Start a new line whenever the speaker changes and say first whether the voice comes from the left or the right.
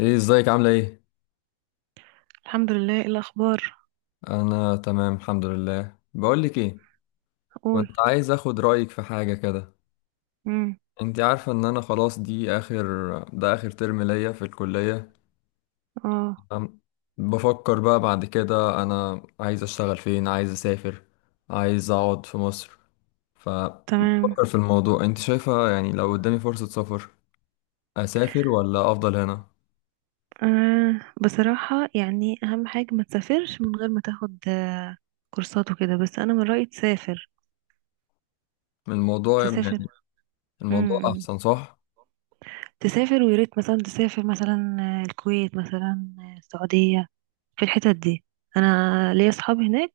left: ايه ازيك، عاملة ايه؟
right: الحمد لله. ايه الاخبار؟
left: انا تمام الحمد لله. بقولك ايه،
right: اقول.
left: كنت عايز اخد رأيك في حاجة كده.
right: امم.
left: انت عارفة ان انا خلاص دي اخر ده اخر ترم ليا في الكلية،
right: اه.
left: تمام؟ بفكر بقى بعد كده، انا عايز اشتغل فين، عايز اسافر، عايز اقعد في مصر.
right: تمام.
left: فبفكر في الموضوع، انت شايفة يعني لو قدامي فرصة سفر، اسافر ولا افضل هنا؟
right: بصراحة، يعني اهم حاجة ما تسافرش من غير ما تاخد كورسات وكده، بس انا من رأيي تسافر.
left: الموضوع
right: تسافر.
left: يعني الموضوع
right: امم.
left: احسن صح؟
right: تسافر، ويا ريت مثلا تسافر، مثلا الكويت، مثلا السعودية، في الحتت دي. انا ليا اصحاب هناك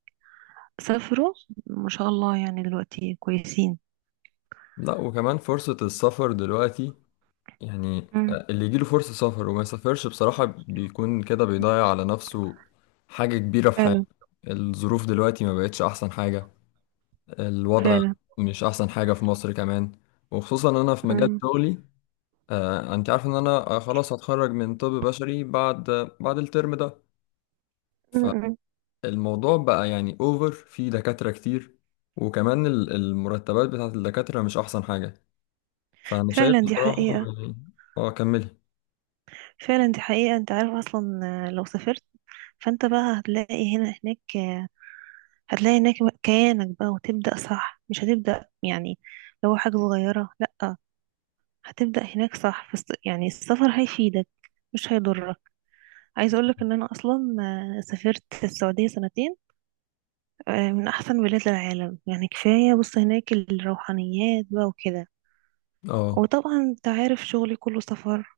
right: سافروا ما شاء الله، يعني دلوقتي كويسين.
left: لا، وكمان فرصة السفر دلوقتي، يعني
right: امم.
left: اللي يجيله فرصة سفر وما يسافرش بصراحة بيكون كده بيضيع على نفسه حاجة كبيرة في حياته.
right: فعلا.
left: الظروف دلوقتي ما بقتش أحسن حاجة، الوضع
right: فعلا.
left: مش أحسن حاجة في مصر كمان، وخصوصا أنا في مجال
right: امم.
left: شغلي. أنت عارف إن أنا خلاص هتخرج من طب بشري بعد بعد الترم ده.
right: أمم.
left: فالموضوع بقى يعني أوفر في دكاترة كتير، وكمان المرتبات بتاعت الدكاترة مش أحسن حاجة. فأنا شايف
right: فعلا دي
left: بصراحة،
right: حقيقة.
left: يعني، أه كملي.
right: فعلا دي حقيقة. انت عارف اصلا، لو سافرت، فانت بقى هتلاقي هنا هناك، هتلاقي هناك كيانك بقى، وتبدأ صح، مش هتبدأ يعني لو حاجة صغيرة، لأ. هتبدأ هناك صح، فس يعني السفر هيفيدك، مش هيضرك. عايزة أقولك إن أنا أصلا سافرت السعودية سنتين. من أحسن بلاد العالم، يعني كفاية بص هناك الروحانيات بقى وكده.
left: أه،
right: وطبعا أنت عارف شغلي كله سفر،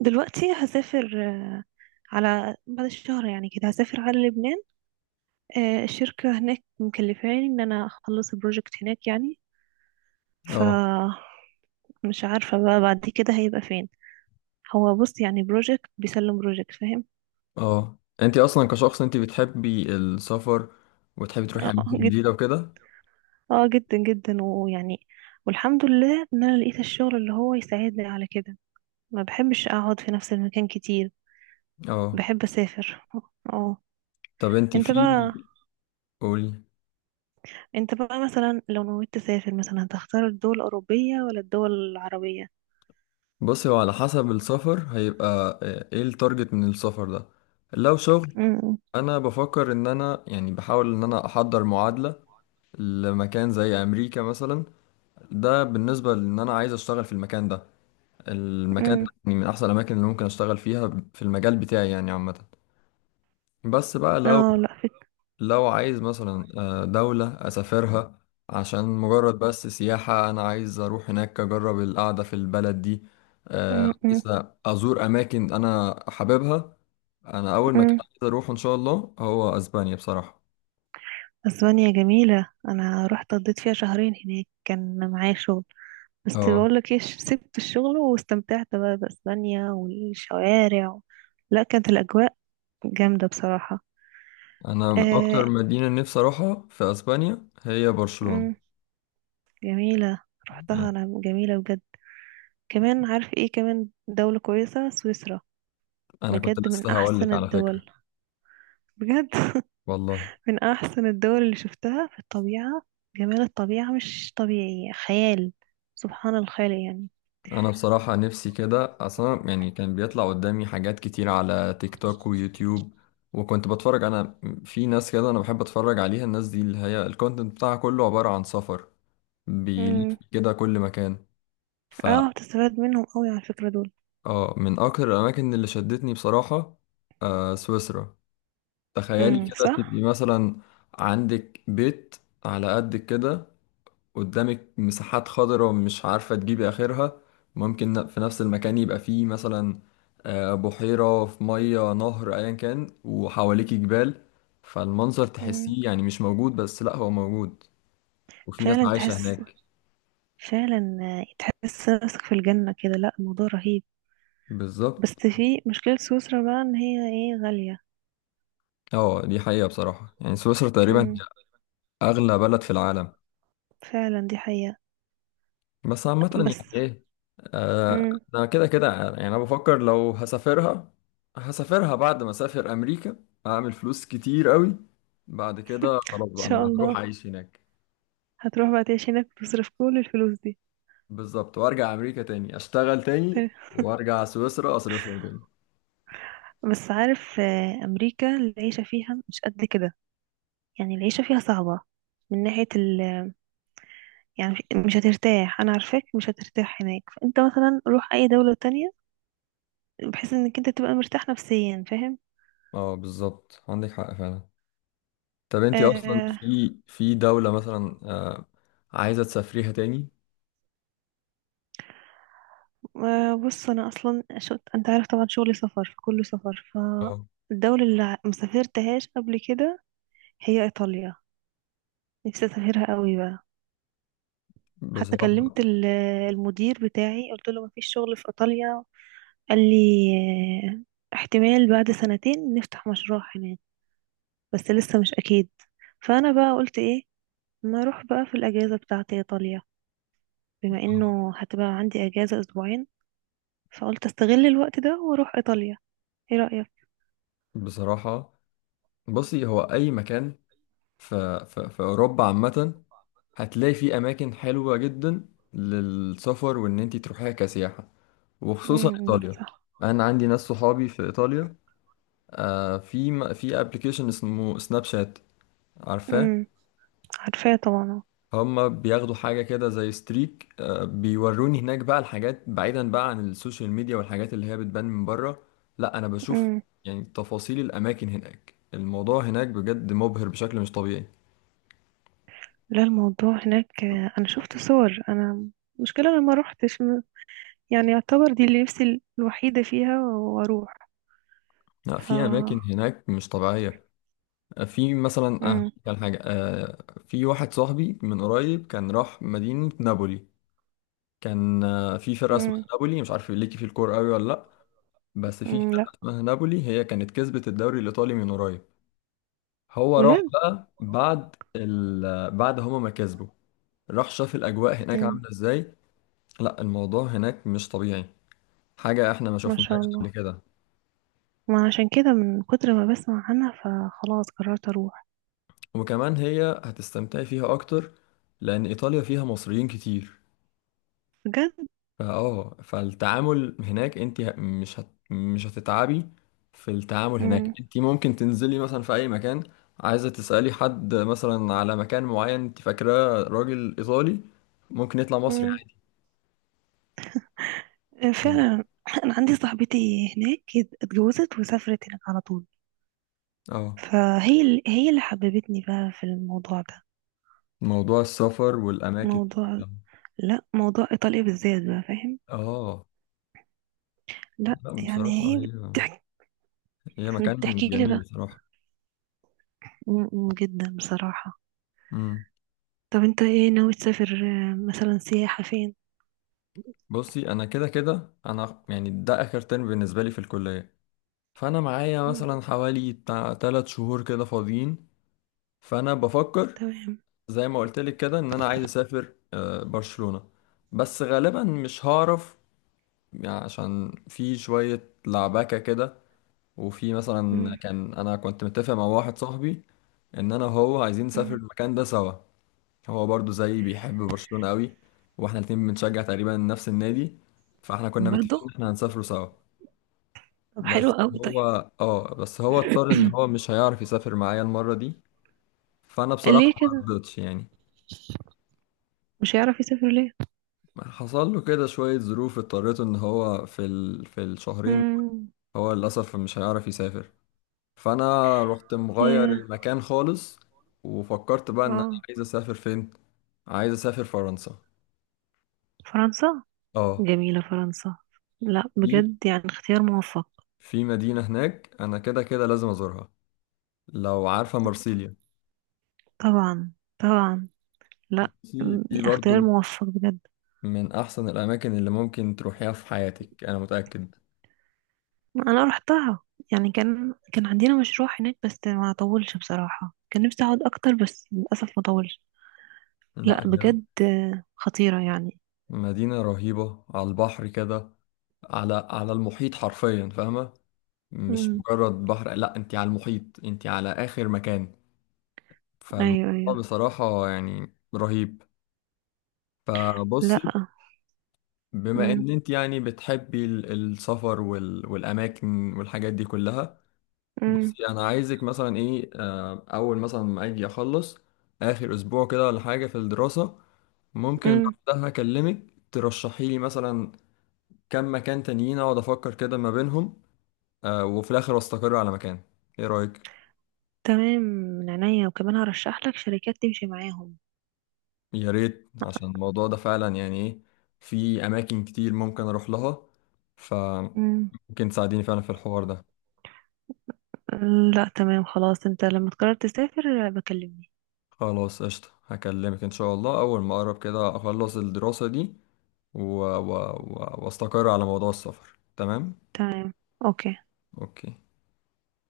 right: فدلوقتي هسافر على بعد الشهر، يعني كده هسافر على لبنان. الشركة هناك مكلفاني ان انا اخلص البروجكت هناك، يعني ف
left: أه،
right: مش عارفة بقى بعد كده هيبقى فين. هو بص، يعني بروجكت بيسلم بروجكت، فاهم؟
left: اه، انت اصلا كشخص انت بتحبي السفر وتحبي تروحي
right: اه.
left: اماكن
right: جد.
left: جديده وكده.
right: اه، جدا جدا، ويعني والحمد لله ان انا لقيت الشغل اللي هو يساعدني على كده. ما بحبش اقعد في نفس المكان كتير،
left: اه،
right: بحب اسافر. اه.
left: طب انت
right: انت
left: في
right: بقى
left: قولي.
right: انت بقى مثلا لو نويت تسافر، مثلا هتختار الدول الأوروبية ولا الدول العربية؟
left: بصي، هو على حسب السفر. هيبقى ايه التارجت من السفر ده؟ لو شغل،
right: امم.
left: انا بفكر ان انا، يعني، بحاول ان انا احضر معادله لمكان زي امريكا مثلا. ده بالنسبه لان انا عايز اشتغل في المكان ده. المكان ده
right: امم.
left: يعني من احسن الاماكن اللي ممكن اشتغل فيها في المجال بتاعي، يعني، عامه. بس بقى لو،
right: اه، لا فكرة.
left: لو عايز مثلا دولة أسافرها عشان مجرد بس سياحة، أنا عايز أروح هناك أجرب القعدة في البلد دي. عايز أزور أماكن أنا حاببها. أنا أول مكان عايز أروحه إن شاء الله هو أسبانيا، بصراحة.
right: اسبانيا جميلة، انا رحت قضيت فيها شهرين هناك، كان معايا شغل. بس
left: أه.
right: بقولك ايه، سبت الشغل واستمتعت بقى باسبانيا والشوارع لا كانت الاجواء جامدة بصراحة.
left: أنا أكتر
right: آه...
left: مدينة نفسي أروحها في أسبانيا هي
right: مم.
left: برشلونة،
right: جميلة. رحتها
left: يعني.
right: انا، جميلة بجد. كمان عارف ايه؟ كمان دولة كويسة سويسرا.
left: أنا كنت
right: بجد من
left: لسه
right: احسن
left: هقولك على فكرة.
right: الدول. بجد
left: والله،
right: من احسن الدول اللي شفتها في الطبيعة. جمال الطبيعة مش طبيعي، خيال. سبحان الخالق يعني.
left: انا بصراحة نفسي كده اصلا، يعني كان بيطلع قدامي حاجات كتير على تيك توك ويوتيوب، وكنت بتفرج انا. في ناس كده انا بحب اتفرج عليها، الناس دي اللي هي الكونتنت بتاعها كله عبارة عن سفر، بيلف
right: مم.
left: كده كل مكان. ف
right: اه، تستفاد منهم قوي على الفكرة دول.
left: اه، من اكتر الاماكن اللي شدتني بصراحة سويسرا. تخيلي
right: امم،
left: كده تبقي
right: صح.
left: مثلا عندك بيت على قدك كده، قدامك مساحات خضراء مش عارفة تجيبي آخرها. ممكن في نفس المكان يبقى فيه مثلا بحيرة في مية نهر أيا كان، وحواليك جبال. فالمنظر
right: امم.
left: تحسيه يعني مش موجود، بس لأ، هو موجود. وفي ناس
right: فعلا
left: عايشة
right: تحس.
left: هناك.
right: فعلا تحس نفسك في الجنة كده. لا الموضوع رهيب. بس
left: بالظبط.
right: في مشكلة سويسرا بقى، ان هي ايه، غالية.
left: اه، دي حقيقة بصراحة، يعني سويسرا تقريبا
right: امم.
left: هي أغلى بلد في العالم.
right: فعلا دي حقيقة.
left: بس عامة
right: بس.
left: يعني إيه، آه،
right: ان
left: أنا كده كده، يعني أنا بفكر لو هسافرها، هسافرها بعد ما أسافر أمريكا، أعمل فلوس كتير قوي، بعد كده خلاص بقى
right: شاء
left: انا هروح
right: الله.
left: اعيش هناك.
right: هتروح بقى تعيش هناك وتصرف كل الفلوس دي؟
left: بالظبط، وارجع امريكا تاني اشتغل تاني،
right: تمام.
left: وارجع سويسرا اصرفهم تاني.
right: بس عارف، امريكا العيشة فيها مش قد كده، يعني العيشة فيها صعبة. من ناحية ال، يعني مش هترتاح، انا عارفاك مش هترتاح هناك. فانت مثلا روح اي دولة تانية، بحيث انك انت تبقى مرتاح نفسيا، فاهم؟
left: اه، بالظبط عندك حق فعلا. طب انتي اصلا،
right: آه.
left: في في دولة مثلا عايزة تسافريها تاني؟
right: بص انا اصلا انت عارف طبعا شغلي سفر، فكله سفر.
left: اه،
right: فالدولة اللي مسافرتهاش قبل كده هي ايطاليا. نفسي اسافرها قوي بقى. حتى
left: بصراحة،
right: كلمت المدير بتاعي قلت له مفيش شغل في ايطاليا؟ قال لي احتمال بعد سنتين نفتح مشروع هناك، بس لسه مش اكيد. فانا بقى قلت ايه، ما اروح بقى في الاجازة بتاعتي ايطاليا، بما انه هتبقى عندي اجازة اسبوعين. فقلت استغل الوقت ده واروح ايطاليا. ايه رأيك؟
left: بصراحة بصي هو أي مكان في, أوروبا، عامة هتلاقي فيه أماكن حلوة جدا للسفر، وإن أنتي تروحيها كسياحة، وخصوصا
right: امم،
left: إيطاليا.
right: صح.
left: أنا عندي ناس صحابي في إيطاليا. في في ابلكيشن اسمه سناب شات، عارفاه.
right: امم. عارفاه طبعا.
left: هما بياخدوا حاجة كده زي ستريك، بيوروني هناك بقى الحاجات، بعيدا بقى عن السوشيال ميديا والحاجات اللي هي بتبان من بره. لا، انا بشوف
right: امم.
left: يعني تفاصيل الاماكن هناك، الموضوع هناك بجد مبهر بشكل مش طبيعي.
right: لا الموضوع هناك، انا شفت صور انا. المشكلة انا ما روحتش، يعني يعتبر دي اللي نفسي الوحيدة فيها، واروح.
left: لا،
right: ف
left: في اماكن هناك مش طبيعية. في مثلا
right: امم.
left: كان حاجة، في واحد صاحبي من قريب كان راح مدينة نابولي. كان في فرقة اسمها
right: امم.
left: نابولي، مش عارف ليكي في الكورة قوي ولا لا، بس في
right: أمم،
left: فرقة
right: لا.
left: اسمها نابولي، هي كانت كسبت الدوري الإيطالي من قريب. هو راح
right: بجد.
left: بقى بعد هما ما كسبوا، راح شاف الأجواء هناك
right: امم.
left: عاملة إزاي. لا، الموضوع هناك مش طبيعي، حاجة إحنا ما
right: ما شاء
left: شفناهاش قبل
right: الله.
left: كده.
right: ما عشان كده من كتر ما بسمع عنها فخلاص قررت اروح.
left: وكمان هي هتستمتعي فيها أكتر، لأن إيطاليا فيها مصريين كتير.
right: بجد.
left: فالتعامل هناك، انت مش هتتعبي في التعامل هناك.
right: امم.
left: انت ممكن تنزلي مثلا في اي مكان، عايزه تسالي حد مثلا على مكان معين، انت فاكراه راجل ايطالي، ممكن يطلع مصري
right: امم.
left: عادي.
right: فعلا. انا عندي صاحبتي هناك اتجوزت وسافرت هناك على طول.
left: اه،
right: هي اللي حببتني بقى في الموضوع ده.
left: موضوع السفر والاماكن دي
right: موضوع
left: كلها.
right: لا، موضوع إيطاليا بالذات بقى، فاهم؟
left: اه،
right: لا
left: لا
right: يعني
left: بصراحه
right: هي بتحكي.
left: هي مكان
right: بتحكي لي
left: جميل،
right: بقى
left: بصراحه.
right: جدا بصراحة.
left: امم
right: طب انت ايه ناوي تسافر، مثلا سياحة فين؟
left: بصي، انا كده كده، انا يعني ده اخر ترم بالنسبه لي في الكليه. فانا معايا
right: مم.
left: مثلا حوالي بتاع 3 شهور كده فاضيين، فانا بفكر
right: تمام.
left: زي ما قلت لك كده، ان انا عايز اسافر برشلونة. بس غالبا مش هعرف، يعني عشان في شوية لعبكة كده. وفي مثلا
right: مم.
left: كان، انا كنت متفق مع واحد صاحبي ان انا وهو عايزين نسافر
right: مم.
left: المكان ده سوا. هو برضو زي بيحب برشلونة قوي، واحنا الاتنين بنشجع تقريبا نفس النادي، فاحنا كنا متفقين
right: برضو.
left: ان احنا هنسافروا سوا.
right: طب حلو
left: بس
right: قوي،
left: هو،
right: طيب.
left: اضطر ان هو مش هيعرف يسافر معايا المرة دي. فانا بصراحة
right: ليه
left: ما
right: كده؟
left: رضيتش، يعني
right: مش هيعرف يسافر ليه؟
left: حصل له كده شوية ظروف، اضطريته ان هو في الشهرين
right: مم.
left: هو للأسف مش هيعرف يسافر. فانا رحت مغير
right: ياه.
left: المكان خالص، وفكرت بقى ان انا
right: اه.
left: عايز اسافر فين. عايز اسافر فرنسا.
right: فرنسا.
left: اه.
right: جميلة فرنسا. لا
left: في
right: بجد يعني اختيار موفق.
left: مدينة هناك انا كده كده لازم ازورها، لو عارفة، مرسيليا.
right: طبعا. طبعا. لا.
left: دي برضو
right: اختيار موفق بجد.
left: من احسن الاماكن اللي ممكن تروحيها في حياتك، انا متأكد.
right: انا رحتها، يعني كان عندنا مشروع هناك، بس ما طولش بصراحة. كان نفسي اقعد اكتر بس للاسف ما طولش. لا
left: لا، هي
right: بجد، خطيرة يعني.
left: مدينة رهيبة على البحر كده، على المحيط حرفيا، فاهمة؟ مش
right: امم.
left: مجرد بحر، لا انت على المحيط، انت على اخر مكان. فالموضوع
right: ايوه ايوه.
left: بصراحة يعني رهيب.
right: لا.
left: فبصي، بما
right: امم.
left: ان انت يعني بتحبي السفر والاماكن والحاجات دي كلها،
right: امم.
left: بصي انا عايزك مثلا ايه، اول مثلا ما اجي اخلص اخر اسبوع كده ولا حاجة في الدراسة، ممكن
right: امم.
left: بعدها اكلمك ترشحي لي مثلا كم مكان تانيين، اقعد افكر كده ما بينهم، وفي الاخر استقر على مكان. ايه رأيك؟
right: تمام من عينيا. وكمان هرشح لك شركات تمشي معاهم.
left: يا ريت، عشان الموضوع ده فعلا يعني ايه، في اماكن كتير ممكن اروح لها، فممكن
right: امم.
left: تساعديني فعلا في الحوار ده.
right: لا تمام. خلاص انت لما تقرر تسافر بكلمني.
left: خلاص، قشطة، هكلمك ان شاء الله اول ما اقرب كده اخلص الدراسة دي، و... و... و... واستقر على موضوع السفر. تمام.
right: تمام. اوكي.
left: اوكي.